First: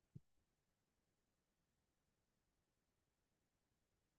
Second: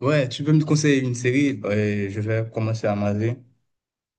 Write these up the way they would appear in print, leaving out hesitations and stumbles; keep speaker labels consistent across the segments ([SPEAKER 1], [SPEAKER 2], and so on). [SPEAKER 1] Ouais, tu peux me conseiller une série et je vais commencer à maser.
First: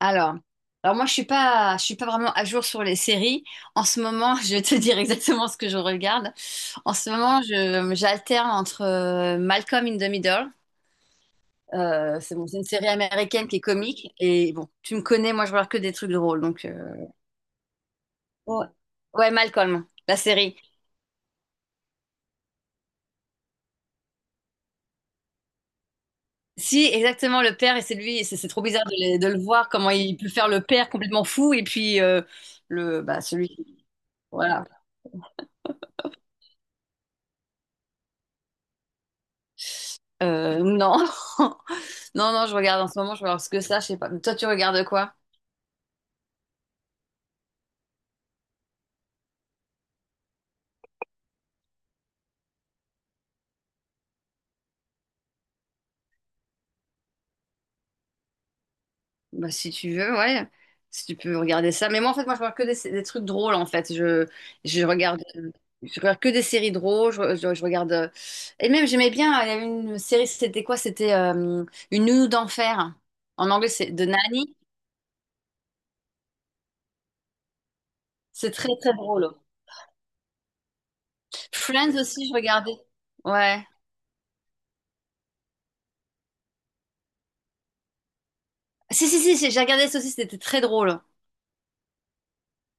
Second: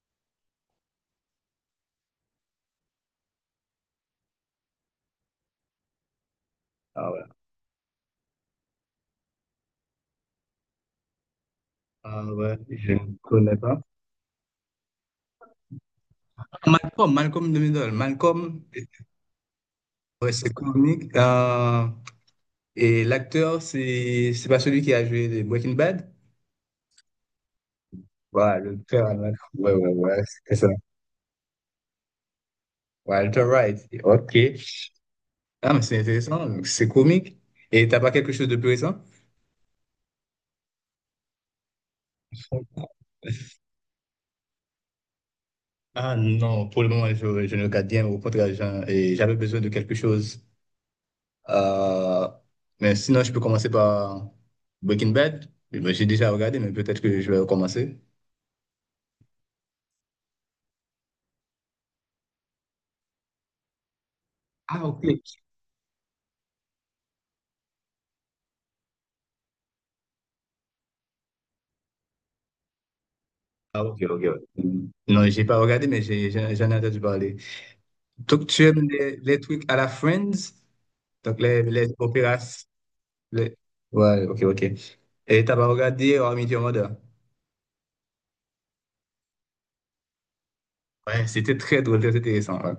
[SPEAKER 2] Alors, alors, moi je suis pas vraiment à jour sur les séries. En ce moment, je vais te dire exactement ce que je regarde. En
[SPEAKER 1] Ah
[SPEAKER 2] ce
[SPEAKER 1] ouais,
[SPEAKER 2] moment, j'alterne entre Malcolm in the Middle.
[SPEAKER 1] ah
[SPEAKER 2] C'est bon,
[SPEAKER 1] ouais,
[SPEAKER 2] c'est une série
[SPEAKER 1] je ne
[SPEAKER 2] américaine
[SPEAKER 1] connais
[SPEAKER 2] qui est
[SPEAKER 1] pas.
[SPEAKER 2] comique. Et bon, tu me connais, moi je regarde que des trucs drôles. Donc,
[SPEAKER 1] Malcolm de Middle. Malcolm,
[SPEAKER 2] ouais. Ouais, Malcolm, la
[SPEAKER 1] ouais, c'est
[SPEAKER 2] série.
[SPEAKER 1] comique. Et l'acteur, c'est pas celui qui a joué des Breaking Bad?
[SPEAKER 2] Si, exactement, le père, et c'est lui, et c'est
[SPEAKER 1] Ouais,
[SPEAKER 2] trop
[SPEAKER 1] le
[SPEAKER 2] bizarre de,
[SPEAKER 1] père,
[SPEAKER 2] le de
[SPEAKER 1] là.
[SPEAKER 2] le voir,
[SPEAKER 1] Ouais, ouais,
[SPEAKER 2] comment il
[SPEAKER 1] ouais,
[SPEAKER 2] peut faire
[SPEAKER 1] c'est
[SPEAKER 2] le
[SPEAKER 1] ça.
[SPEAKER 2] père complètement fou, et puis le, bah,
[SPEAKER 1] Walter
[SPEAKER 2] celui
[SPEAKER 1] Wright,
[SPEAKER 2] qui.
[SPEAKER 1] ok.
[SPEAKER 2] Voilà.
[SPEAKER 1] Ah, mais c'est intéressant, donc c'est comique. Et t'as pas quelque chose de plus récent?
[SPEAKER 2] Non. Non, non, je regarde en ce moment, je regarde ce que ça, je sais pas. Toi, tu regardes quoi?
[SPEAKER 1] Ah non, pour le moment, je ne regarde bien. Au contraire, et j'avais besoin de quelque chose. Euh, mais sinon, je peux commencer par Breaking Bad. Eh Ben, j'ai déjà regardé, mais peut-être que je vais recommencer.
[SPEAKER 2] Bah, si tu veux, ouais. Si tu peux regarder ça. Mais moi, en fait, moi, je regarde que des trucs drôles, en fait. Je
[SPEAKER 1] Ah, ok.
[SPEAKER 2] regarde, je regarde que des séries drôles. Je regarde. Et même, j'aimais bien, il y avait une série, c'était quoi? C'était Une nounou d'enfer. En anglais,
[SPEAKER 1] Ah,
[SPEAKER 2] c'est
[SPEAKER 1] ok,
[SPEAKER 2] The
[SPEAKER 1] ok.
[SPEAKER 2] Nanny.
[SPEAKER 1] Ouais. Non, j'ai pas regardé, mais j'en ai entendu parler. Donc,
[SPEAKER 2] C'est
[SPEAKER 1] tu
[SPEAKER 2] très,
[SPEAKER 1] aimes
[SPEAKER 2] très drôle.
[SPEAKER 1] les trucs à la Friends? Donc, les
[SPEAKER 2] Friends aussi, je
[SPEAKER 1] opéras.
[SPEAKER 2] regardais.
[SPEAKER 1] les-
[SPEAKER 2] Ouais.
[SPEAKER 1] Ouais, ok, ok. Et t'as pas regardé How I Met Your Mother?
[SPEAKER 2] Si, si, si, si, j'ai regardé ça aussi, c'était très drôle.
[SPEAKER 1] Ouais, c'était très drôle, très intéressant. Ouais.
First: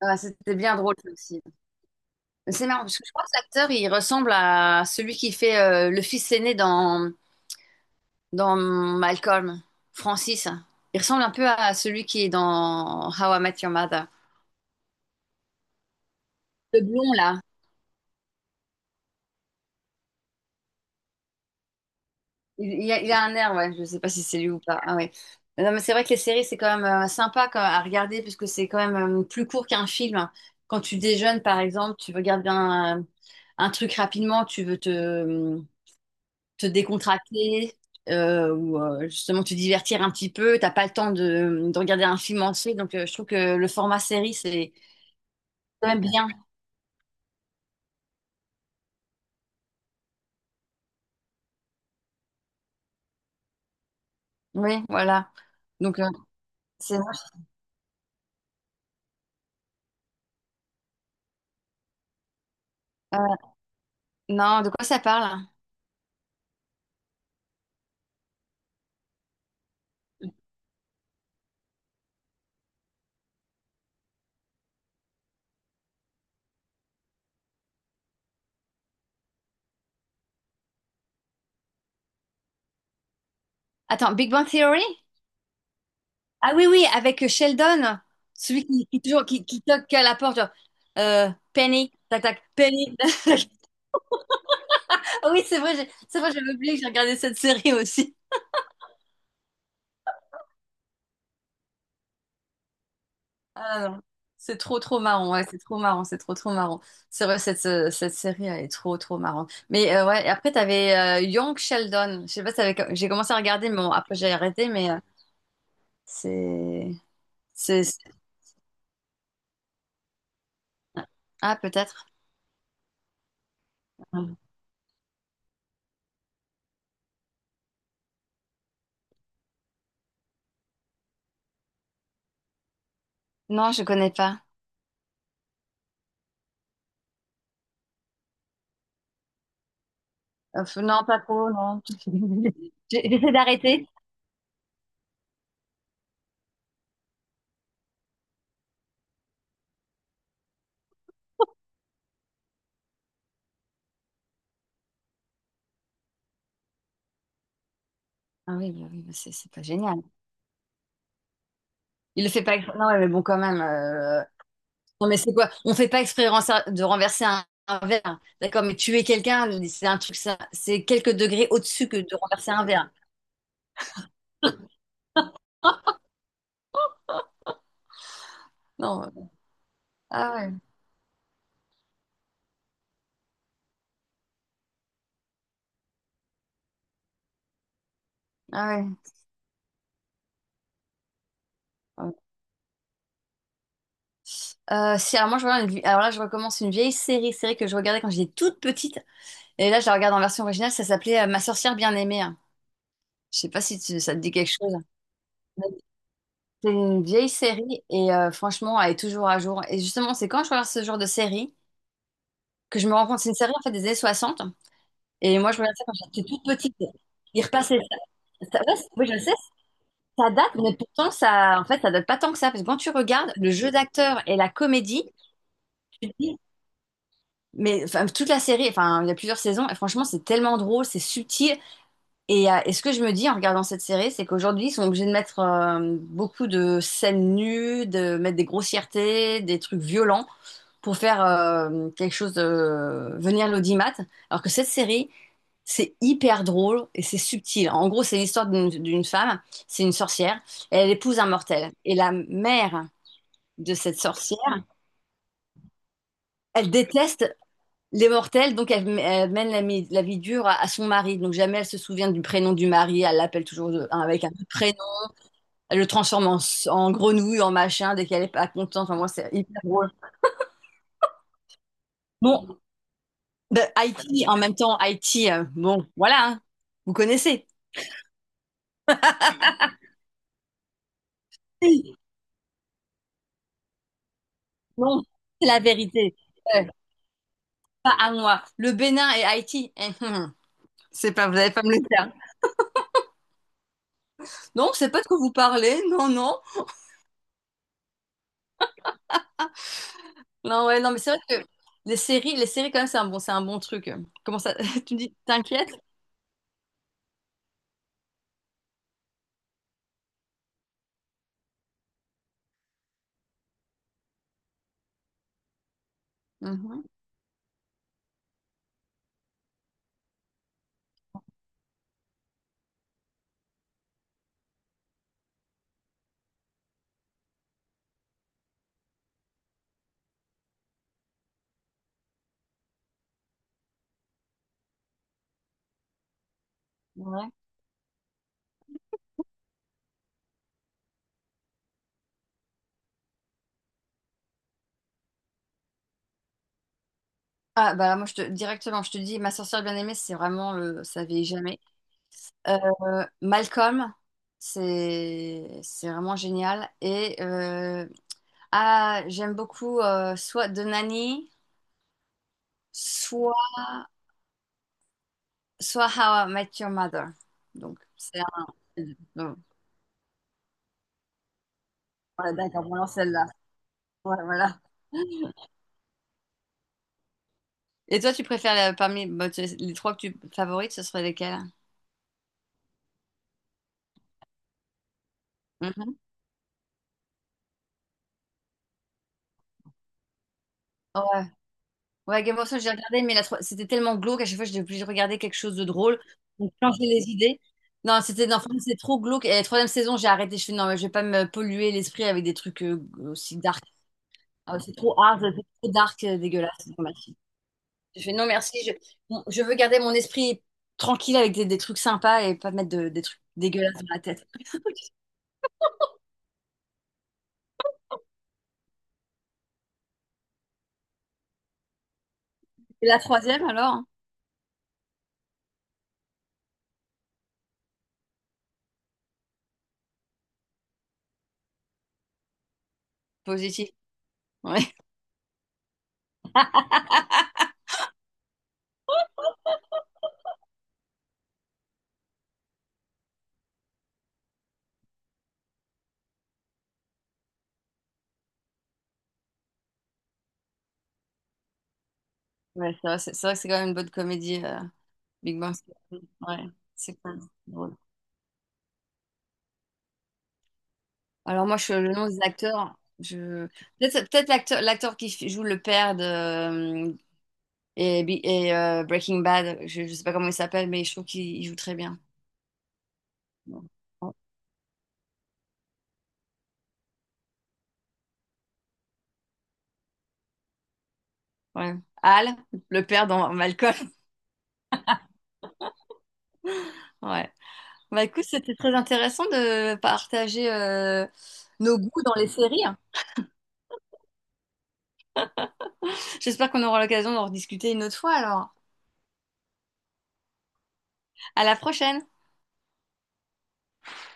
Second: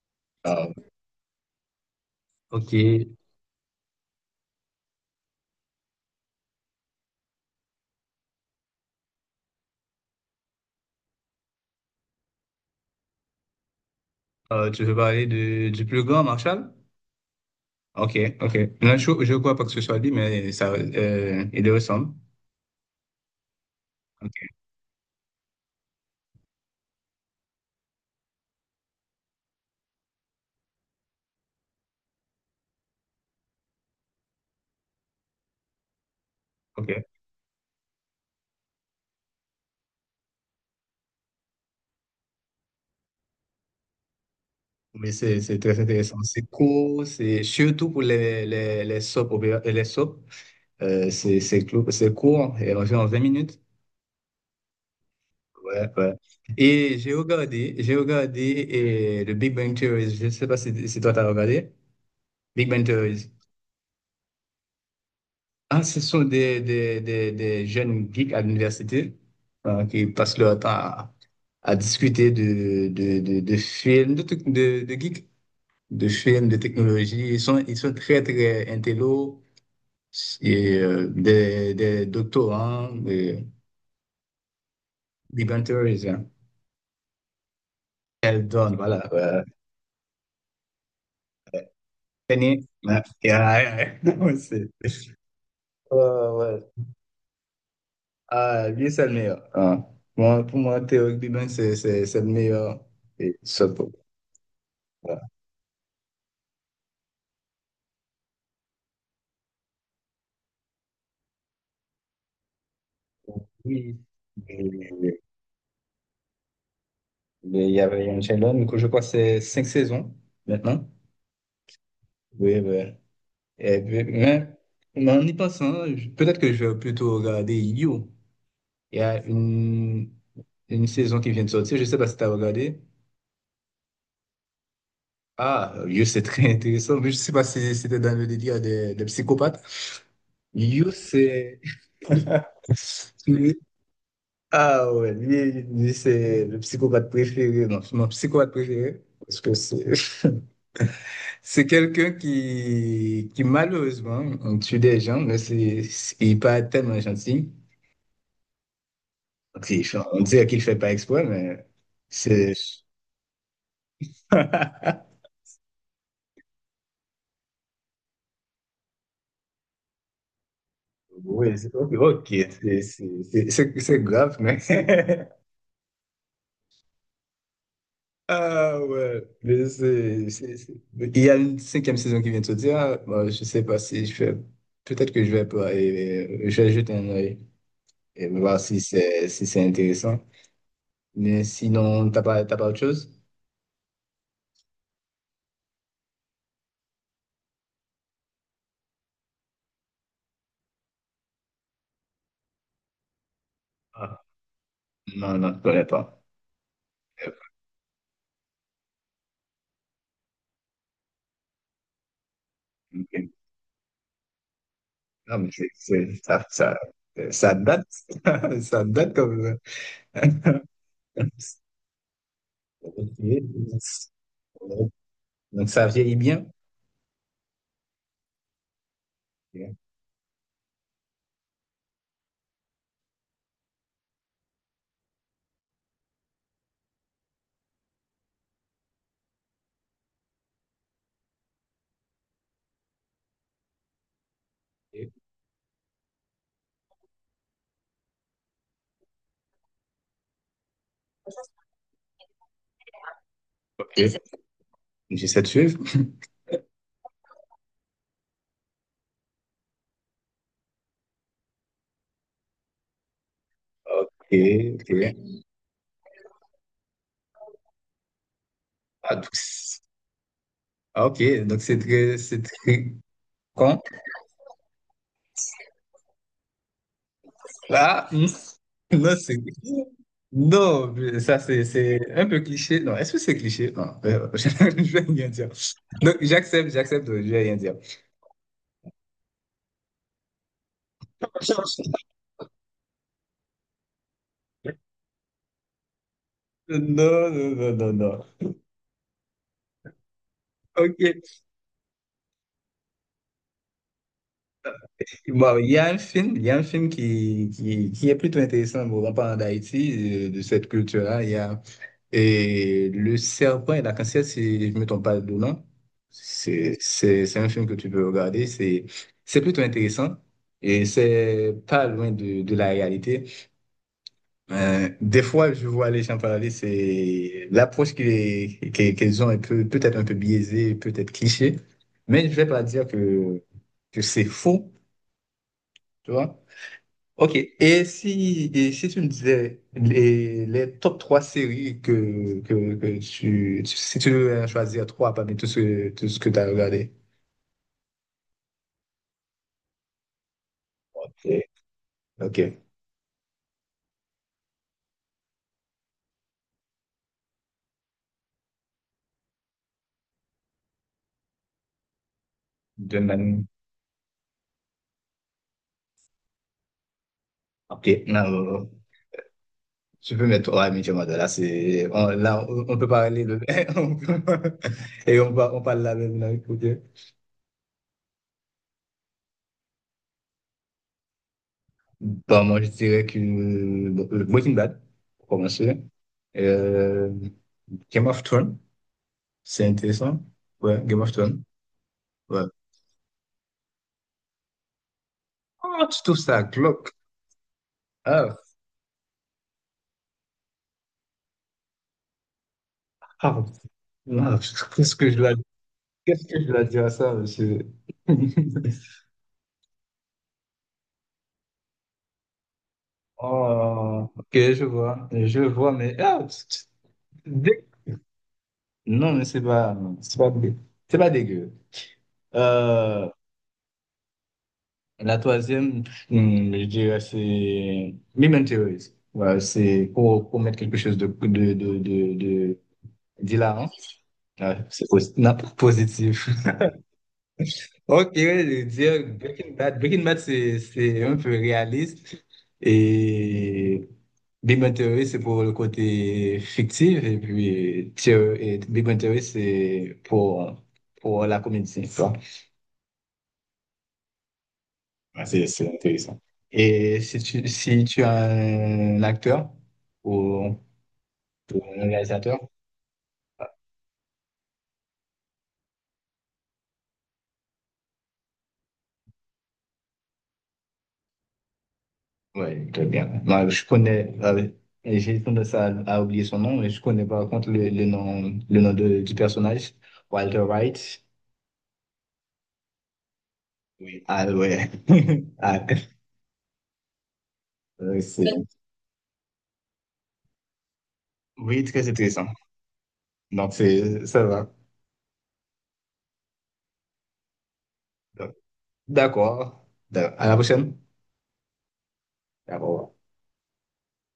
[SPEAKER 2] Ah, c'était
[SPEAKER 1] Ah,
[SPEAKER 2] bien drôle, ça aussi. C'est
[SPEAKER 1] ok.
[SPEAKER 2] marrant, parce que je crois que l'acteur, il ressemble à celui qui fait le fils aîné dans Malcolm, Francis. Il ressemble un peu à celui qui est dans How I Met Your Mother.
[SPEAKER 1] Tu veux parler de, du plus grand, Marshall?
[SPEAKER 2] Le blond, là.
[SPEAKER 1] Ok, ok. Là, je crois pas que ce soit lui, mais ça, il le ressemble.
[SPEAKER 2] Il a un air, ouais. Je sais pas si c'est lui
[SPEAKER 1] Ok,
[SPEAKER 2] ou pas. Ah ouais. Non, mais c'est vrai que les séries, c'est quand même sympa à regarder, puisque c'est quand même plus court qu'un film. Quand tu déjeunes, par exemple, tu regardes bien un, un truc rapidement, tu veux te
[SPEAKER 1] ok.
[SPEAKER 2] décontracter ou justement te divertir un petit peu. T'as pas le temps de regarder un film entier, donc je trouve que le format série, c'est
[SPEAKER 1] Mais c'est très
[SPEAKER 2] quand même
[SPEAKER 1] intéressant.
[SPEAKER 2] bien.
[SPEAKER 1] C'est court, c'est surtout pour les soap, les soap, c'est c'est court, et environ 20 minutes.
[SPEAKER 2] Oui, voilà.
[SPEAKER 1] Ouais,
[SPEAKER 2] Donc,
[SPEAKER 1] ouais.
[SPEAKER 2] c'est...
[SPEAKER 1] Et j'ai regardé et le Big Bang Theory. Je ne sais pas si, si toi t'as regardé. Big Bang Theory.
[SPEAKER 2] euh, non, de quoi ça parle?
[SPEAKER 1] Ah, ce sont des jeunes geeks à l'université qui passent leur temps à discuter de films, de, de geeks, de films, de technologie. Ils sont très, très intello, et, des doctorants, des
[SPEAKER 2] Attends, Big Bang Theory?
[SPEAKER 1] débentures, hein.
[SPEAKER 2] Ah oui, oui, avec Sheldon,
[SPEAKER 1] Elles
[SPEAKER 2] celui
[SPEAKER 1] donnent,
[SPEAKER 2] qui
[SPEAKER 1] voilà.
[SPEAKER 2] toujours qui toque à la porte, genre, Penny, tac, tac,
[SPEAKER 1] Tenez,
[SPEAKER 2] Penny.
[SPEAKER 1] ouais, ouais, ouais, ouais,
[SPEAKER 2] Ah oui, c'est vrai, c'est
[SPEAKER 1] ouais,
[SPEAKER 2] vrai, j'avais
[SPEAKER 1] ouais.
[SPEAKER 2] oublié que j'ai regardé cette série aussi.
[SPEAKER 1] Ah, lui, c'est le meilleur. Ah. Moi, pour moi, Théo Biban, c'est le meilleur. Et, ça,
[SPEAKER 2] Ah non, c'est trop trop
[SPEAKER 1] ouais.
[SPEAKER 2] marrant, ouais, c'est trop marrant, c'est trop trop marrant. C'est vrai, cette série, elle est trop trop marrante. Mais ouais, et après, t'avais Young Sheldon. Je sais pas si t'avais... J'ai commencé à regarder, mais bon,
[SPEAKER 1] Oui,
[SPEAKER 2] après j'ai arrêté, mais
[SPEAKER 1] je-
[SPEAKER 2] c'est...
[SPEAKER 1] mais il y
[SPEAKER 2] c'est...
[SPEAKER 1] avait une chaîne là, du coup, je crois que c'est cinq saisons maintenant.
[SPEAKER 2] Ah, peut-être.
[SPEAKER 1] Oui, oui. Et puis, mais en y pensant, peut-être que je vais plutôt regarder You. Il y a une saison qui vient de sortir, je ne sais pas si tu as regardé.
[SPEAKER 2] Non, je connais pas.
[SPEAKER 1] Ah, You, c'est très intéressant, mais je ne sais pas si c'était dans le délire des psychopathes. You,
[SPEAKER 2] Non, pas trop,
[SPEAKER 1] c'est.
[SPEAKER 2] non. J'essaie
[SPEAKER 1] lui-
[SPEAKER 2] d'arrêter.
[SPEAKER 1] Ah ouais, lui, c'est le psychopathe préféré, non, c'est mon psychopathe préféré. Parce que c'est quelqu'un qui malheureusement on tue des gens, mais il est pas tellement gentil.
[SPEAKER 2] Ah oui, bah c'est pas
[SPEAKER 1] Donc,
[SPEAKER 2] génial.
[SPEAKER 1] on dirait qu'il fait pas exprès, mais
[SPEAKER 2] Il le fait
[SPEAKER 1] c'est.
[SPEAKER 2] pas... Non, ouais, mais bon, quand même. Non, mais c'est quoi? On fait pas exprès de renverser un verre. D'accord, mais tuer quelqu'un, c'est un truc, ça, c'est quelques degrés
[SPEAKER 1] Oui,
[SPEAKER 2] au-dessus
[SPEAKER 1] ok,
[SPEAKER 2] que de
[SPEAKER 1] ok,
[SPEAKER 2] renverser un verre.
[SPEAKER 1] c'est grave, mais. Ah
[SPEAKER 2] Non.
[SPEAKER 1] ouais, mais
[SPEAKER 2] Ah ouais.
[SPEAKER 1] il y a une cinquième saison qui vient de sortir. Moi je sais pas si je vais. Peut-être que je vais pas. Et je vais jeter un œil et voir
[SPEAKER 2] Ah
[SPEAKER 1] si
[SPEAKER 2] ouais.
[SPEAKER 1] c'est si c'est intéressant. Mais sinon,
[SPEAKER 2] Ouais.
[SPEAKER 1] t'as pas autre chose?
[SPEAKER 2] Si, alors moi, je regarde alors là, je recommence une vieille série que je regardais quand j'étais toute petite. Et là, je la regarde en version originale. Ça s'appelait Ma sorcière bien-aimée, hein. Je sais pas si ça te dit quelque chose.
[SPEAKER 1] Non, non, je connais pas.
[SPEAKER 2] C'est une vieille série et franchement, elle est toujours à jour. Et justement, c'est quand je regarde ce genre de série que je me rends compte, c'est
[SPEAKER 1] Ok.
[SPEAKER 2] une série en fait des années 60.
[SPEAKER 1] Non,
[SPEAKER 2] Et
[SPEAKER 1] mais
[SPEAKER 2] moi, je regardais ça quand j'étais toute
[SPEAKER 1] ça,
[SPEAKER 2] petite.
[SPEAKER 1] ça,
[SPEAKER 2] Ils
[SPEAKER 1] ça
[SPEAKER 2] repassaient
[SPEAKER 1] date.
[SPEAKER 2] ça. Ouais,
[SPEAKER 1] Ça
[SPEAKER 2] oui,
[SPEAKER 1] date
[SPEAKER 2] je sais,
[SPEAKER 1] comme.
[SPEAKER 2] ça date, mais pourtant, ça, en fait, ça date pas tant que ça. Parce que quand tu
[SPEAKER 1] Ok.
[SPEAKER 2] regardes le jeu d'acteur et la comédie,
[SPEAKER 1] Donc ça
[SPEAKER 2] tu te
[SPEAKER 1] vieillit
[SPEAKER 2] dis,
[SPEAKER 1] bien.
[SPEAKER 2] mais enfin, toute la série, enfin, il y a plusieurs saisons, et franchement, c'est tellement drôle, c'est subtil. Et ce que je me dis en regardant cette série, c'est qu'aujourd'hui, ils sont obligés de mettre beaucoup de scènes nues, de mettre des grossièretés, des trucs violents pour faire quelque chose de venir l'audimat. Alors que cette série,
[SPEAKER 1] Ok.
[SPEAKER 2] c'est hyper drôle et c'est subtil. En gros, c'est l'histoire d'une femme, c'est une sorcière, et elle épouse un mortel. Et la mère de
[SPEAKER 1] Ok.
[SPEAKER 2] cette sorcière,
[SPEAKER 1] J'essaie de suivre.
[SPEAKER 2] elle déteste les mortels, donc elle mène la vie dure à son mari. Donc jamais elle se souvient du prénom du mari, elle l'appelle toujours hein, avec
[SPEAKER 1] Ok,
[SPEAKER 2] un autre prénom.
[SPEAKER 1] ok.
[SPEAKER 2] Elle le transforme en grenouille, en machin, dès qu'elle est pas contente. Enfin, moi,
[SPEAKER 1] Ah,
[SPEAKER 2] c'est hyper drôle.
[SPEAKER 1] ah, ok, donc c'est
[SPEAKER 2] Bon,
[SPEAKER 1] très
[SPEAKER 2] De
[SPEAKER 1] con.
[SPEAKER 2] IT, en même temps, Haïti bon, voilà, hein, vous connaissez.
[SPEAKER 1] Ah, non, c'est. Non, mais ça c'est un peu cliché. Non, est-ce que c'est cliché? Non, je vais
[SPEAKER 2] Non,
[SPEAKER 1] rien
[SPEAKER 2] c'est
[SPEAKER 1] dire.
[SPEAKER 2] la vérité.
[SPEAKER 1] Donc
[SPEAKER 2] Euh,
[SPEAKER 1] j'accepte, j'accepte, je vais rien dire.
[SPEAKER 2] Pas à moi. Le Bénin et Haïti, c'est pas, vous allez pas me le faire. Non, c'est pas de quoi vous parlez. Non, non.
[SPEAKER 1] Non, non, non, non, non.
[SPEAKER 2] Non, ouais, non, mais
[SPEAKER 1] Ok.
[SPEAKER 2] c'est vrai que les séries quand même, c'est un bon truc. Comment ça, tu me dis,
[SPEAKER 1] Bon, il
[SPEAKER 2] t'inquiète.
[SPEAKER 1] y a un film, il y a un film qui est plutôt intéressant, bon, en parlant d'Haïti, de cette culture-là. Il y a et Le Serpent et la Cancière, si je ne me trompe pas de nom.
[SPEAKER 2] Mhm,
[SPEAKER 1] C'est un film que tu peux regarder. C'est plutôt intéressant et c'est pas loin de la réalité. Des fois, je vois les gens parler, c'est l'approche qu'ils ont est peut-être un peu biaisée, peut-être cliché, mais je ne vais pas dire que c'est faux, tu vois.
[SPEAKER 2] ouais.
[SPEAKER 1] Ok, et si tu me disais les top 3 séries que tu, si tu devais choisir trois parmi tout ce que tu as regardé.
[SPEAKER 2] Ah bah moi je te directement, je te dis, ma sorcière bien-aimée, c'est vraiment le, ça
[SPEAKER 1] Ok,
[SPEAKER 2] vieillit jamais.
[SPEAKER 1] ok.
[SPEAKER 2] Euh, Malcolm, c'est vraiment génial et ah, j'aime beaucoup soit The Nanny, soit,
[SPEAKER 1] Donne.
[SPEAKER 2] soit How I Met Your Mother. Donc,
[SPEAKER 1] Ok,
[SPEAKER 2] c'est un...
[SPEAKER 1] non.
[SPEAKER 2] donc,
[SPEAKER 1] Tu peux mettre, ouais, mais tu vois, là, c'est, on,
[SPEAKER 2] ouais,
[SPEAKER 1] là,
[SPEAKER 2] d'accord,
[SPEAKER 1] on
[SPEAKER 2] bon,
[SPEAKER 1] on peut
[SPEAKER 2] alors
[SPEAKER 1] parler
[SPEAKER 2] celle-là.
[SPEAKER 1] de,
[SPEAKER 2] Ouais, voilà.
[SPEAKER 1] et on, on parle la même langue, pour Dieu.
[SPEAKER 2] Et toi, tu préfères parmi bah, les trois que tu favorites, ce serait lesquels?
[SPEAKER 1] Bon, moi, je dirais que, bon, Breaking Bad, pour commencer.
[SPEAKER 2] Mhm.
[SPEAKER 1] Euh, Game of Thrones, c'est intéressant. Ouais, Game
[SPEAKER 2] Ouais.
[SPEAKER 1] of Thrones.
[SPEAKER 2] Ouais, Game
[SPEAKER 1] Ouais.
[SPEAKER 2] of Thrones, j'ai regardé, mais c'était tellement glauque, à chaque fois, j'étais obligée de regarder quelque chose de
[SPEAKER 1] Oh,
[SPEAKER 2] drôle.
[SPEAKER 1] tu trouves ça
[SPEAKER 2] Donc, changer
[SPEAKER 1] glauque.
[SPEAKER 2] les idées. Non, c'était
[SPEAKER 1] Ah,
[SPEAKER 2] non, franchement, c'est trop glauque. Et la troisième saison, j'ai arrêté. Je fais non, mais je vais pas me polluer l'esprit avec des trucs aussi
[SPEAKER 1] ah,
[SPEAKER 2] dark.
[SPEAKER 1] ah,
[SPEAKER 2] Ah, c'est
[SPEAKER 1] qu'est-ce
[SPEAKER 2] trop
[SPEAKER 1] que je
[SPEAKER 2] hard,
[SPEAKER 1] dois,
[SPEAKER 2] c'est trop dark,
[SPEAKER 1] qu'est-ce que je dois
[SPEAKER 2] dégueulasse.
[SPEAKER 1] dire à
[SPEAKER 2] Dommage.
[SPEAKER 1] ça, monsieur?
[SPEAKER 2] Je fais non, merci. Je, bon, je veux garder mon esprit tranquille avec des trucs sympas et pas mettre des trucs dégueulasses dans la
[SPEAKER 1] Oh,
[SPEAKER 2] tête.
[SPEAKER 1] ok, je vois, mais ah, dès non, mais c'est pas, c'est pas dégueu.
[SPEAKER 2] Et la
[SPEAKER 1] Euh,
[SPEAKER 2] troisième, alors? Hein,
[SPEAKER 1] la troisième, hmm, je dirais, c'est Mime Theories. Ouais, c'est pour mettre quelque chose de d'hilarant.
[SPEAKER 2] positif.
[SPEAKER 1] Ouais,
[SPEAKER 2] Ouais.
[SPEAKER 1] non, positif. Ok, ouais, je veux dire Breaking Bad. Breaking Bad, c'est un peu réaliste. Et Big Bang Theory, c'est pour le côté fictif. Et puis, Big Bang Theory, c'est pour la comédie.
[SPEAKER 2] Ouais, c'est vrai, c'est vrai que c'est quand même une bonne comédie,
[SPEAKER 1] Ah,
[SPEAKER 2] Big
[SPEAKER 1] c'est
[SPEAKER 2] Bang
[SPEAKER 1] c'est
[SPEAKER 2] Theory.
[SPEAKER 1] intéressant.
[SPEAKER 2] Ouais, c'est
[SPEAKER 1] Et
[SPEAKER 2] quand
[SPEAKER 1] si
[SPEAKER 2] même
[SPEAKER 1] tu,
[SPEAKER 2] drôle.
[SPEAKER 1] si tu as un acteur ou,
[SPEAKER 2] Alors moi,
[SPEAKER 1] ou
[SPEAKER 2] je,
[SPEAKER 1] un
[SPEAKER 2] le nom des
[SPEAKER 1] réalisateur,
[SPEAKER 2] acteurs, je... Peut-être l'acteur qui joue le père de... et, Breaking Bad, je sais pas comment il s'appelle, mais je trouve qu'il il joue très bien.
[SPEAKER 1] ouais, très bien. Moi, je connais, et j'ai tendance à oublier son nom, mais je connais par contre le nom, du personnage, Walter White.
[SPEAKER 2] Ouais. Al, le père dans Malcolm.
[SPEAKER 1] Oui. Ah ouais. Ah,
[SPEAKER 2] Ouais.
[SPEAKER 1] euh,
[SPEAKER 2] Bah
[SPEAKER 1] c'est-
[SPEAKER 2] écoute, c'était très intéressant de partager
[SPEAKER 1] oui,
[SPEAKER 2] nos
[SPEAKER 1] très
[SPEAKER 2] goûts dans
[SPEAKER 1] intéressant.
[SPEAKER 2] les séries.
[SPEAKER 1] Donc, c'est, ça va.
[SPEAKER 2] J'espère qu'on aura l'occasion d'en rediscuter une autre fois
[SPEAKER 1] Donc,
[SPEAKER 2] alors.
[SPEAKER 1] d'accord. À la prochaine.
[SPEAKER 2] À la prochaine!
[SPEAKER 1] D'accord.